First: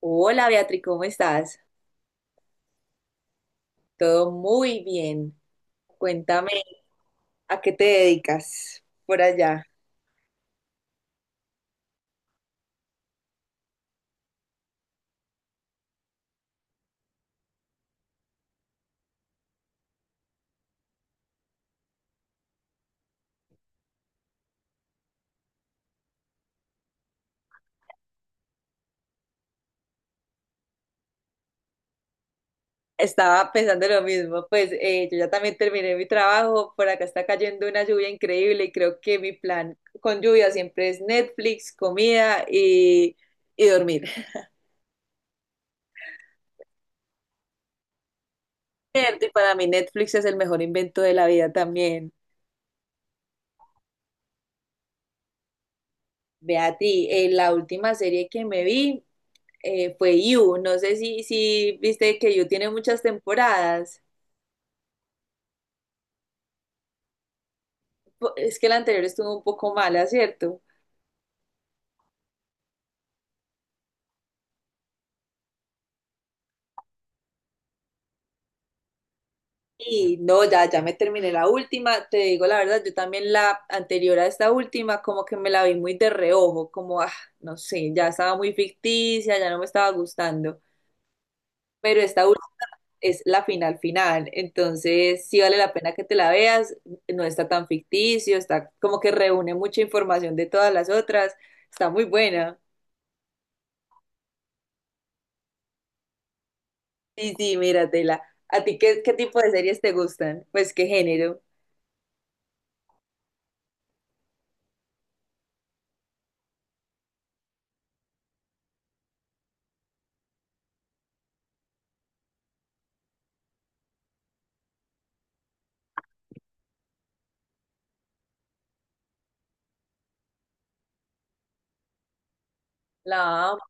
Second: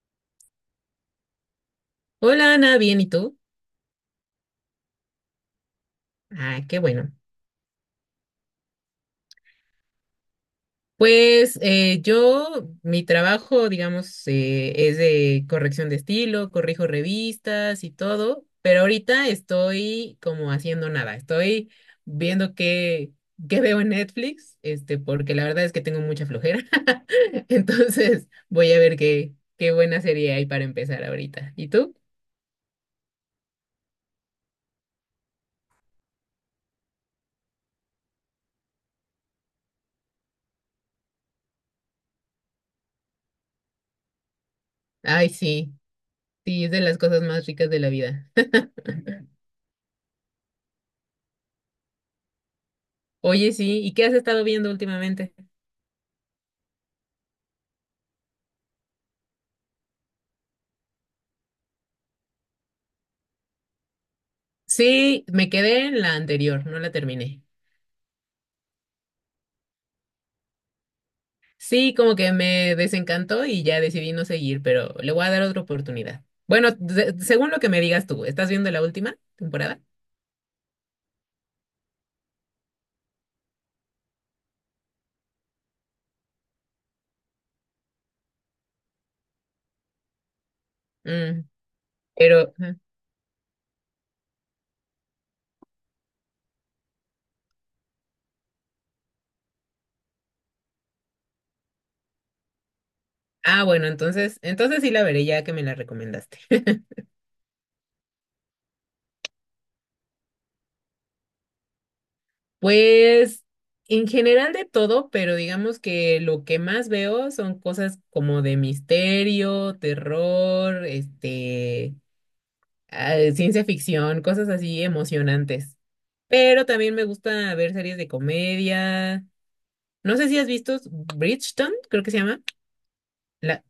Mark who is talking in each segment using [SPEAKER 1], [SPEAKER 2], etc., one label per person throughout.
[SPEAKER 1] Hola Beatriz, ¿cómo estás?
[SPEAKER 2] Hola Ana, bien, ¿y tú?
[SPEAKER 1] Todo muy bien. Cuéntame,
[SPEAKER 2] Ah, qué bueno.
[SPEAKER 1] ¿a qué te dedicas por allá?
[SPEAKER 2] Pues yo, mi trabajo, digamos, es de corrección de estilo, corrijo revistas y todo, pero ahorita estoy como haciendo nada, estoy viendo qué veo en Netflix, este, porque la verdad es que tengo mucha flojera. Entonces voy a ver qué buena serie hay para empezar ahorita. ¿Y tú?
[SPEAKER 1] Estaba pensando lo mismo, pues yo ya también terminé mi trabajo, por acá está cayendo una lluvia increíble y creo que mi plan con lluvia siempre es Netflix, comida y dormir.
[SPEAKER 2] Ay, sí, sí, es de las cosas más ricas de la vida.
[SPEAKER 1] Cierto, y para mí Netflix es el mejor invento de la vida también.
[SPEAKER 2] Oye, sí, ¿y qué has estado viendo últimamente?
[SPEAKER 1] Beatriz, la última serie que me vi fue You, no sé si viste que You tiene muchas temporadas.
[SPEAKER 2] Sí, me quedé en la anterior, no la terminé.
[SPEAKER 1] Es que la anterior estuvo un poco mala, ¿cierto?
[SPEAKER 2] Sí, como que me desencantó y ya decidí no seguir, pero le voy a dar otra oportunidad. Bueno, según lo que me digas tú, ¿estás viendo la última temporada?
[SPEAKER 1] No, ya me terminé la última. Te digo la verdad, yo también la anterior a esta última, como que me la vi muy de reojo, como, no sé, ya estaba muy ficticia, ya no me estaba gustando.
[SPEAKER 2] Mm,
[SPEAKER 1] Pero esta última
[SPEAKER 2] pero, ajá.
[SPEAKER 1] es la final final, entonces sí vale la pena que te la veas, no está tan ficticio, está como que reúne mucha información de todas las otras, está muy buena.
[SPEAKER 2] Ah, bueno, entonces sí la veré ya que me la recomendaste.
[SPEAKER 1] Sí, sí, míratela. ¿A ti qué tipo de series te gustan? Pues qué género.
[SPEAKER 2] Pues en general de todo, pero digamos que lo que más veo son cosas como de misterio, terror, este, ah, ciencia ficción, cosas así emocionantes. Pero también me gusta ver series de comedia. No sé si has visto Bridgerton, creo que se llama.
[SPEAKER 1] La...
[SPEAKER 2] La...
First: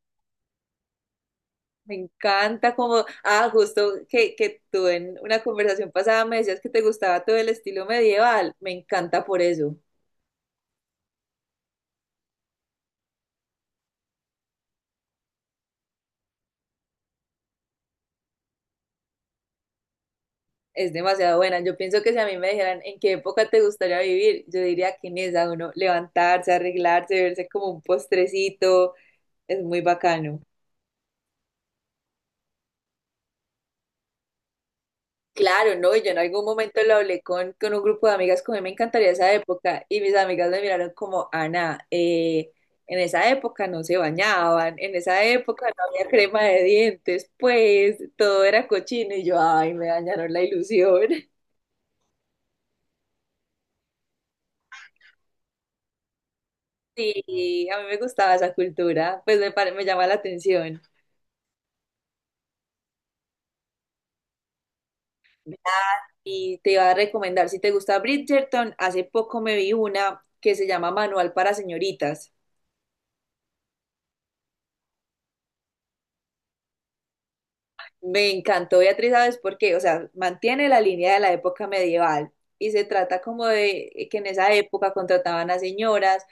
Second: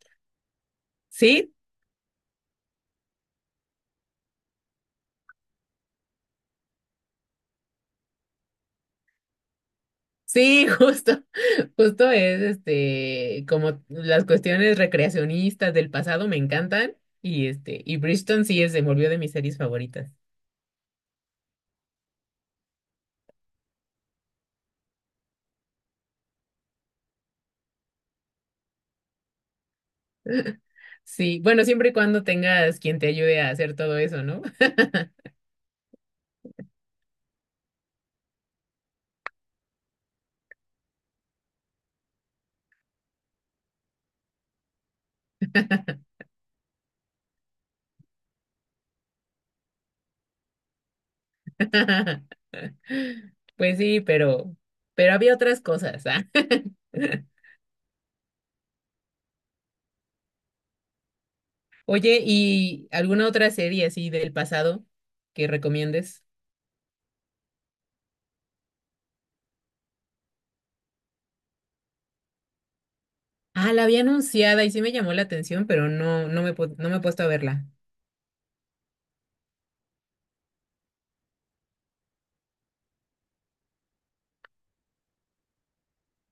[SPEAKER 2] Sí,
[SPEAKER 1] Me encanta como, justo que tú en una conversación pasada me decías que te gustaba todo el estilo medieval. Me encanta por eso.
[SPEAKER 2] sí, justo. Justo es este, como las cuestiones recreacionistas del pasado me encantan. Y este, y Bridgerton sí es, se volvió de mis series favoritas.
[SPEAKER 1] Es demasiado buena. Yo pienso que si a mí me dijeran en qué época te gustaría vivir, yo diría que en esa, uno levantarse, arreglarse, verse como un postrecito, es muy bacano.
[SPEAKER 2] Sí, bueno, siempre y cuando tengas quien te ayude a hacer todo eso, ¿no?
[SPEAKER 1] Claro, no, yo en algún momento lo hablé con un grupo de amigas que a mí me encantaría esa época y mis amigas me miraron como, Ana, en esa época no se bañaban, en esa época no había crema de dientes, pues todo era cochino y yo, ay, me dañaron la ilusión.
[SPEAKER 2] Pues sí, pero había otras cosas, ¿ah?
[SPEAKER 1] Sí, a mí me gustaba esa cultura, pues me llama la atención.
[SPEAKER 2] Oye, ¿y alguna otra serie así del pasado que recomiendes?
[SPEAKER 1] Y te iba a recomendar, si te gusta Bridgerton, hace poco me vi una que se llama Manual para Señoritas.
[SPEAKER 2] Ah, la había anunciada y sí me llamó la atención, pero no me, no me he puesto a verla.
[SPEAKER 1] Me encantó, Beatriz, ¿sabes por qué? O sea, mantiene la línea de la época medieval y se trata como de que en esa época contrataban a señoras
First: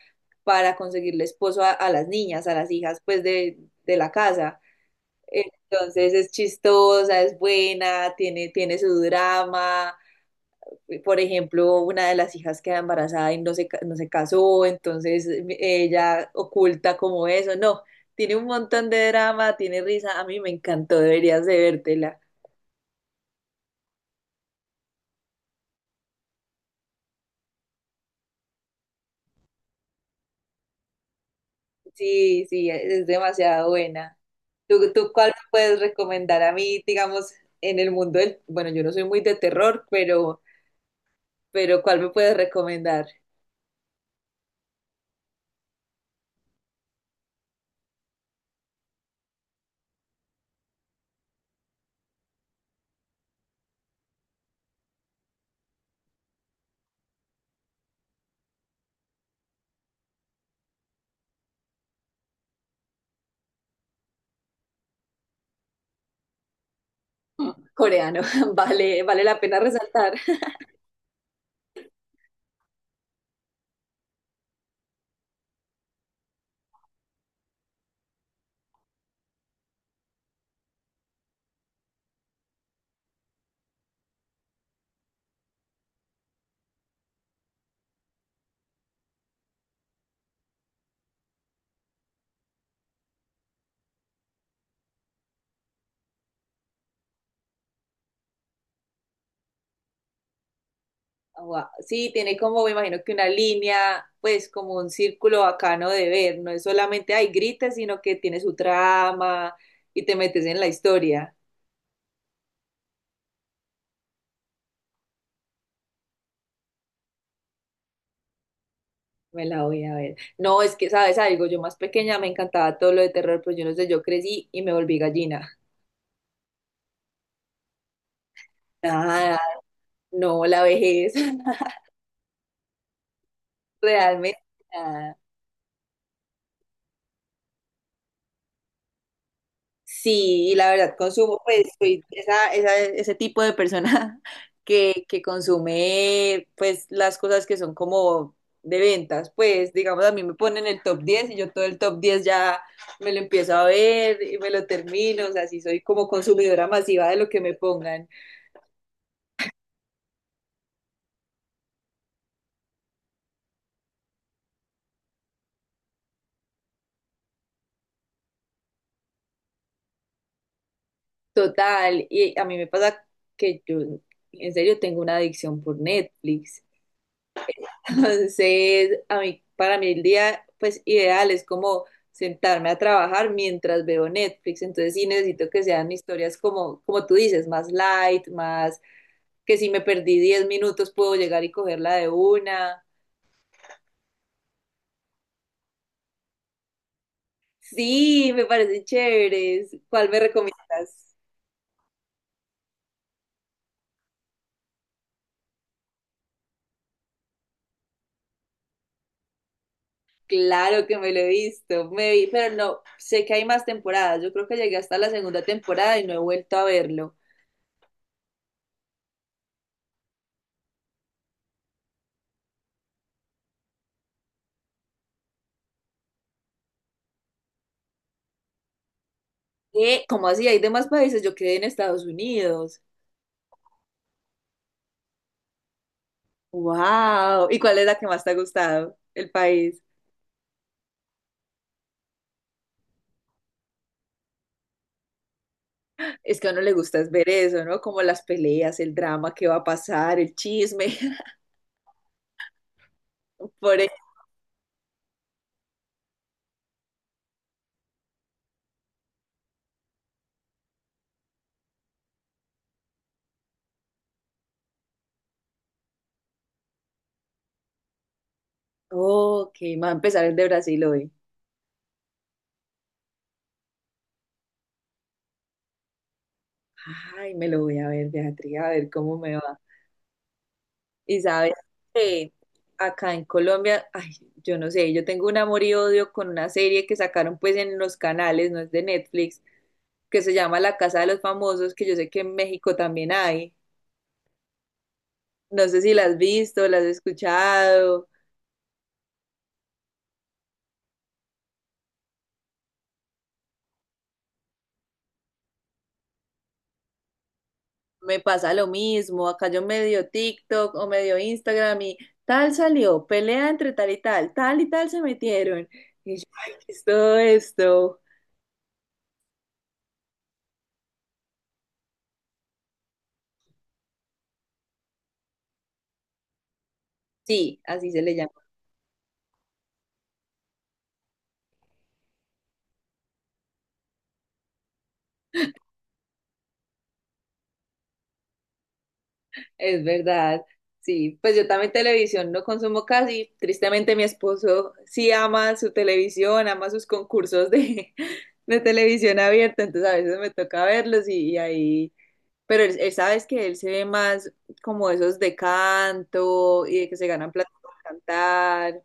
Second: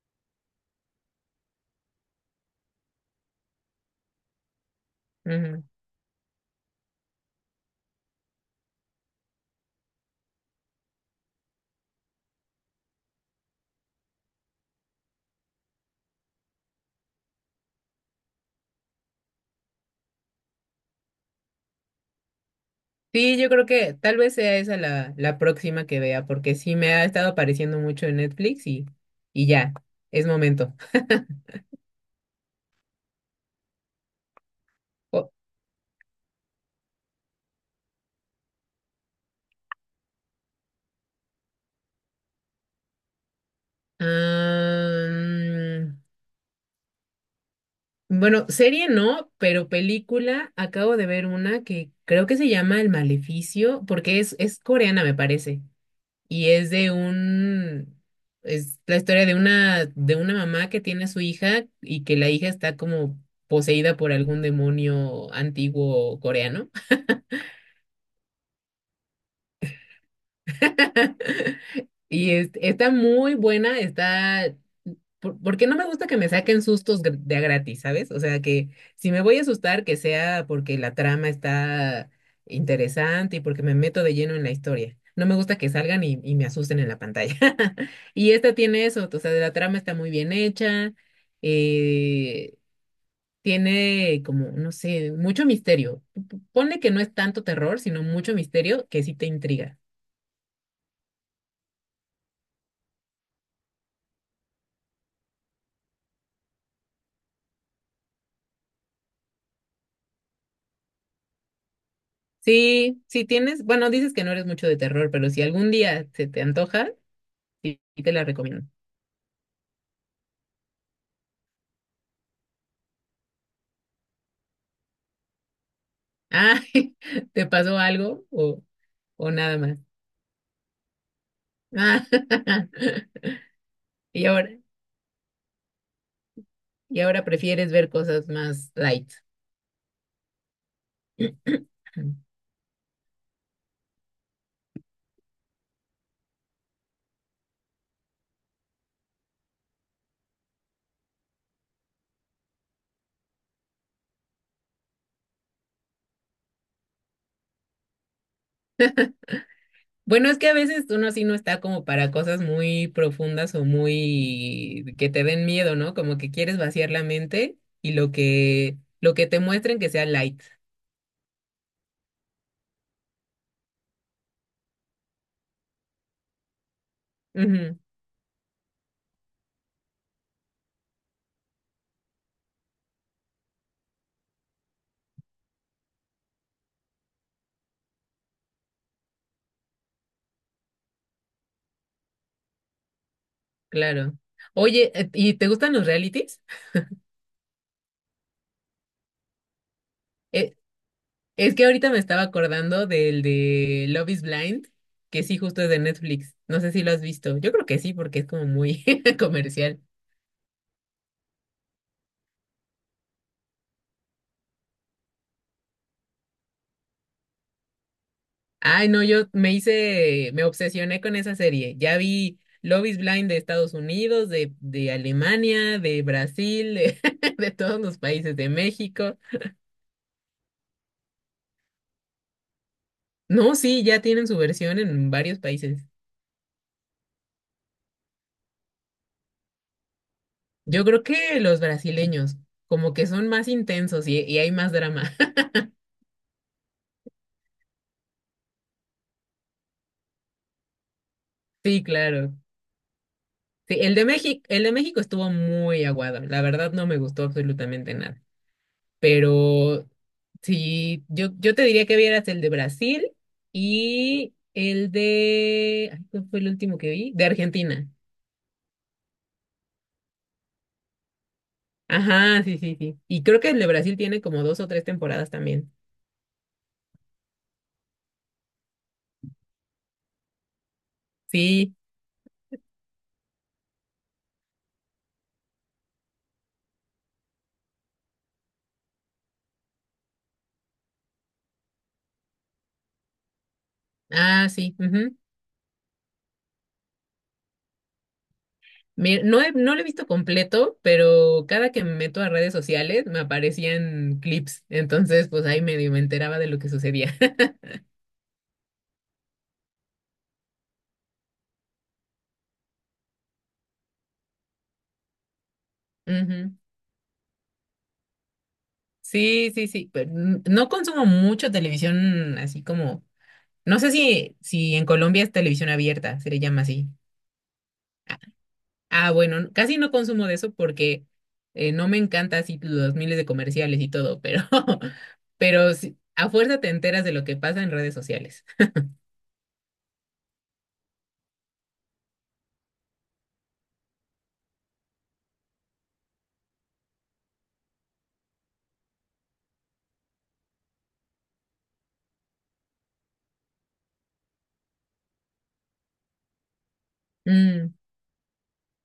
[SPEAKER 1] para conseguirle esposo a las niñas, a las hijas, pues de la casa.
[SPEAKER 2] Ujú.
[SPEAKER 1] Entonces es chistosa, es buena, tiene su drama. Por ejemplo, una de las hijas queda embarazada y no se, no se casó, entonces ella oculta como eso. No, tiene un montón de drama, tiene risa. A mí me encantó, deberías de vértela.
[SPEAKER 2] Sí, yo creo que tal vez sea esa la próxima que vea, porque sí me ha estado apareciendo mucho en Netflix y ya, es momento.
[SPEAKER 1] Sí, sí, es demasiado buena. ¿Tú, tú cuál
[SPEAKER 2] O-
[SPEAKER 1] me puedes recomendar a mí, digamos, en el mundo del... Bueno, yo no soy muy de terror, pero ¿cuál me puedes recomendar?
[SPEAKER 2] Am, bueno, serie no, pero película, acabo de ver una que creo que se llama El Maleficio, porque es coreana, me parece. Y es es la historia de una mamá que tiene a su hija y que la hija está como poseída por algún demonio antiguo coreano.
[SPEAKER 1] Mm, coreano, vale, vale la pena resaltar.
[SPEAKER 2] Y está muy buena, está... Porque no me gusta que me saquen sustos de a gratis, ¿sabes? O sea, que si me voy a asustar, que sea porque la trama está interesante y porque me meto de lleno en la historia. No me gusta que salgan y me asusten en la pantalla. Y esta tiene eso, o sea, la trama está muy bien hecha, eh, tiene como, no sé, mucho misterio. Ponle que no es tanto terror, sino mucho misterio que sí te intriga.
[SPEAKER 1] Wow, sí, tiene como, me imagino que una línea, pues como un círculo bacano de ver, no es solamente, ay, grites, sino que tiene su trama y te metes en la historia.
[SPEAKER 2] Sí, si tienes, bueno, dices que no eres mucho de terror, pero si algún día se te antoja, sí sí te la recomiendo.
[SPEAKER 1] Me la voy a ver. No, es que, ¿sabes algo? Yo más pequeña me encantaba todo lo de terror, pero yo no sé, yo crecí y me volví gallina.
[SPEAKER 2] Ah, ¿te pasó algo o
[SPEAKER 1] Nada,
[SPEAKER 2] nada más?
[SPEAKER 1] no, la vejez,
[SPEAKER 2] Ah, y
[SPEAKER 1] realmente
[SPEAKER 2] ahora,
[SPEAKER 1] nada.
[SPEAKER 2] y ahora prefieres ver cosas más light.
[SPEAKER 1] Sí, y la verdad, consumo, pues soy ese tipo de persona que consume, pues, las cosas que son como de ventas. Pues, digamos, a mí me ponen el top 10 y yo todo el top 10 ya me lo empiezo a ver y me lo termino. O sea, sí soy como consumidora masiva de lo que me pongan.
[SPEAKER 2] Bueno, es que a veces uno así no está como para cosas muy profundas o muy que te den miedo, ¿no? Como que quieres vaciar la mente y lo que te muestren que sea light.
[SPEAKER 1] Total, y a mí me pasa que yo en serio tengo una adicción por Netflix.
[SPEAKER 2] Ujú,
[SPEAKER 1] Entonces, a mí, para mí el día pues ideal es como sentarme a trabajar mientras veo Netflix. Entonces sí necesito que sean historias como, como tú dices, más light, más que si me perdí 10 minutos puedo llegar y cogerla de una.
[SPEAKER 2] claro. Oye, ¿y te gustan los realities?
[SPEAKER 1] Sí, me parecen chéveres. ¿Cuál me
[SPEAKER 2] Eh,
[SPEAKER 1] recomiendas?
[SPEAKER 2] Es que ahorita me estaba acordando del de Love is Blind, que sí, justo es de Netflix. No sé si lo has visto. Yo creo que sí, porque es como muy comercial.
[SPEAKER 1] Claro que me lo he visto, me vi, pero no, sé que hay más temporadas. Yo creo que llegué hasta la segunda temporada y no he vuelto a verlo.
[SPEAKER 2] Ay, no, me obsesioné con esa serie. Ya vi Love is Blind de Estados Unidos, de Alemania, de Brasil, de, de todos los países, de México.
[SPEAKER 1] ¿Qué? ¿Cómo así? Hay demás países. Yo quedé en Estados Unidos.
[SPEAKER 2] No, sí, ya tienen su versión en varios países.
[SPEAKER 1] ¡Wow! ¿Y cuál es la que más te ha gustado? El país.
[SPEAKER 2] Yo creo que los brasileños, como que son más intensos y hay más drama.
[SPEAKER 1] Es que a uno le gusta es ver eso, ¿no? Como las peleas, el drama que va a pasar, el chisme.
[SPEAKER 2] Sí, claro. Sí,
[SPEAKER 1] Por eso.
[SPEAKER 2] el de México estuvo muy aguado. La verdad no me gustó absolutamente nada. Pero sí, yo te diría que vieras el de Brasil y el de... ay, ¿cuál fue el último que vi? De Argentina.
[SPEAKER 1] Ok, me va a empezar el de Brasil hoy.
[SPEAKER 2] Ajá, sí, sí, sí. Y creo que el de Brasil tiene como dos o tres temporadas también.
[SPEAKER 1] Ay, me lo voy a ver, Beatriz, a ver cómo me va. Y sabes
[SPEAKER 2] Sí.
[SPEAKER 1] que acá en Colombia, ay, yo no sé, yo tengo un amor y odio con una serie que sacaron pues en los canales, no es de Netflix, que se llama La Casa de los Famosos, que yo sé que en México también hay.
[SPEAKER 2] Ah, sí, ujú.
[SPEAKER 1] No sé si la has visto, la has escuchado.
[SPEAKER 2] No lo he visto completo, pero cada que me meto a redes sociales me aparecían clips. Entonces, pues ahí medio me enteraba de lo que sucedía.
[SPEAKER 1] Me pasa lo mismo, acá yo medio TikTok o medio Instagram y tal salió, pelea entre tal y tal se metieron. Y yo,
[SPEAKER 2] Ujú.
[SPEAKER 1] ay, ¿qué es todo esto?
[SPEAKER 2] Sí, sí, sí, pero no consumo mucho televisión así como. No sé si en Colombia es televisión abierta, se le llama así.
[SPEAKER 1] Sí, así se le llama.
[SPEAKER 2] Ah, bueno, casi no consumo de eso porque no me encanta así los miles de comerciales y todo, pero, pero sí, a fuerza te enteras de lo que pasa en redes sociales.
[SPEAKER 1] Es verdad, sí, pues yo también televisión no consumo casi, tristemente mi esposo sí ama su televisión, ama sus concursos de, de televisión abierta, entonces a veces me toca verlos y ahí, pero él sabes que él se ve más como esos de canto y de que se ganan plata por
[SPEAKER 2] Mm,
[SPEAKER 1] cantar,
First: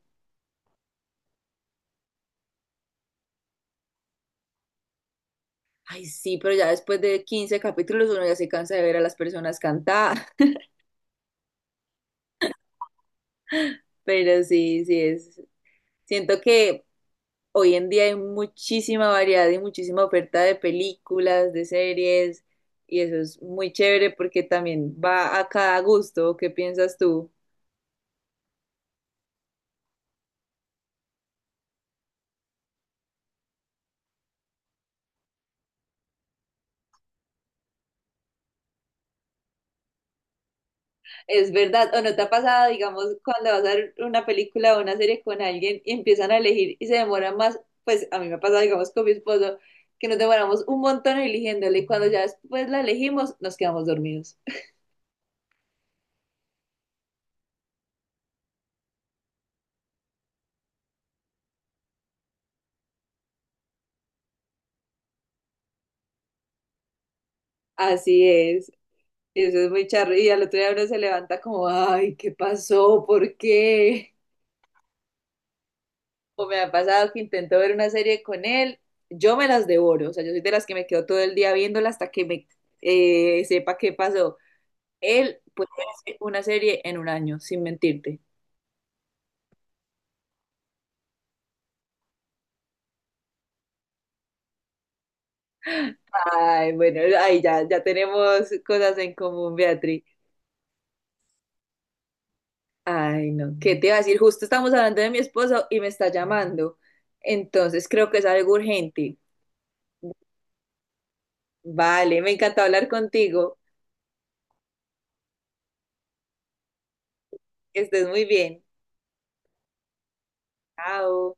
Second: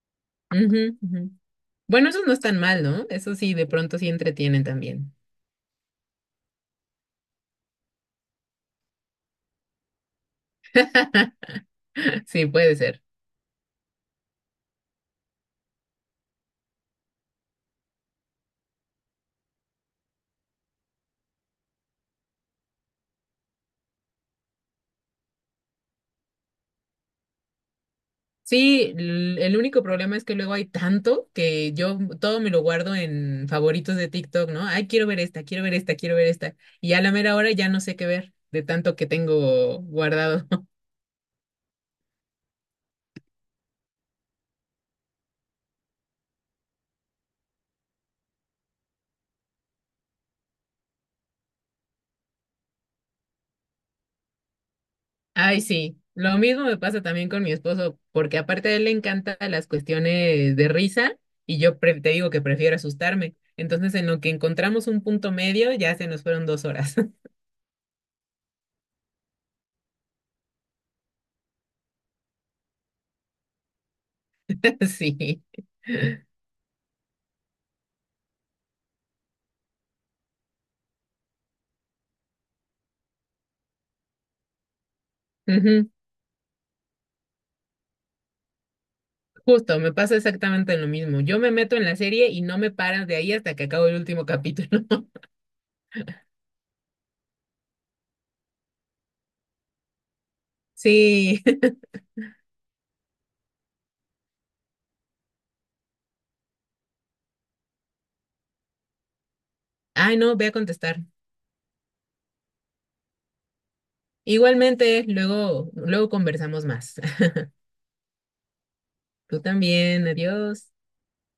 [SPEAKER 2] ujú, ujú. Bueno, esos no están mal, ¿no? Eso sí, de pronto sí entretienen también.
[SPEAKER 1] ay sí, pero ya después de 15 capítulos uno ya se cansa de ver a las personas cantar,
[SPEAKER 2] Sí, puede ser.
[SPEAKER 1] pero sí, sí es, siento que hoy en día hay muchísima variedad y muchísima oferta de películas, de series, y eso es muy chévere porque también va a cada gusto. ¿Qué piensas tú?
[SPEAKER 2] Sí, el único problema es que luego hay tanto que yo todo me lo guardo en favoritos de TikTok, ¿no? Ay, quiero ver esta, quiero ver esta, quiero ver esta. Y a la mera hora ya no sé qué ver de tanto que tengo guardado.
[SPEAKER 1] Es verdad, ¿o no te ha pasado, digamos, cuando vas a ver una película o una serie con alguien y empiezan a elegir y se demoran más? Pues a mí me ha pasado, digamos, con mi esposo, que nos demoramos un montón eligiéndole y cuando ya después la elegimos, nos quedamos dormidos.
[SPEAKER 2] Ay, sí. Lo mismo me pasa también con mi esposo, porque aparte a él le encantan las cuestiones de risa y yo te digo que prefiero asustarme. Entonces, en lo que encontramos un punto medio, ya se nos fueron 2 horas.
[SPEAKER 1] Así es. Eso es muy charro. Y al otro día uno se levanta como, ay, ¿qué pasó? ¿Por qué?
[SPEAKER 2] Sí.
[SPEAKER 1] O me ha pasado que intento ver una serie con él, yo me las devoro, o sea, yo soy de las que me quedo todo el día viéndola hasta que me sepa qué pasó. Él puede
[SPEAKER 2] Ujú.
[SPEAKER 1] ver una serie en un año, sin mentirte.
[SPEAKER 2] Justo, me pasa exactamente lo mismo. Yo me meto en la serie y no me paran de ahí hasta que acabo el último capítulo.
[SPEAKER 1] Ay, bueno, ay, ya tenemos cosas en común, Beatriz.
[SPEAKER 2] Sí.
[SPEAKER 1] Ay, no, ¿qué te iba a decir? Justo estamos hablando de mi esposo y me está llamando. Entonces creo que es algo urgente.
[SPEAKER 2] Ay, no, voy a contestar.
[SPEAKER 1] Vale, me encantó hablar contigo.
[SPEAKER 2] Igualmente, luego, luego conversamos más.
[SPEAKER 1] Que estés muy bien.
[SPEAKER 2] Tú también, adiós.
[SPEAKER 1] Chao.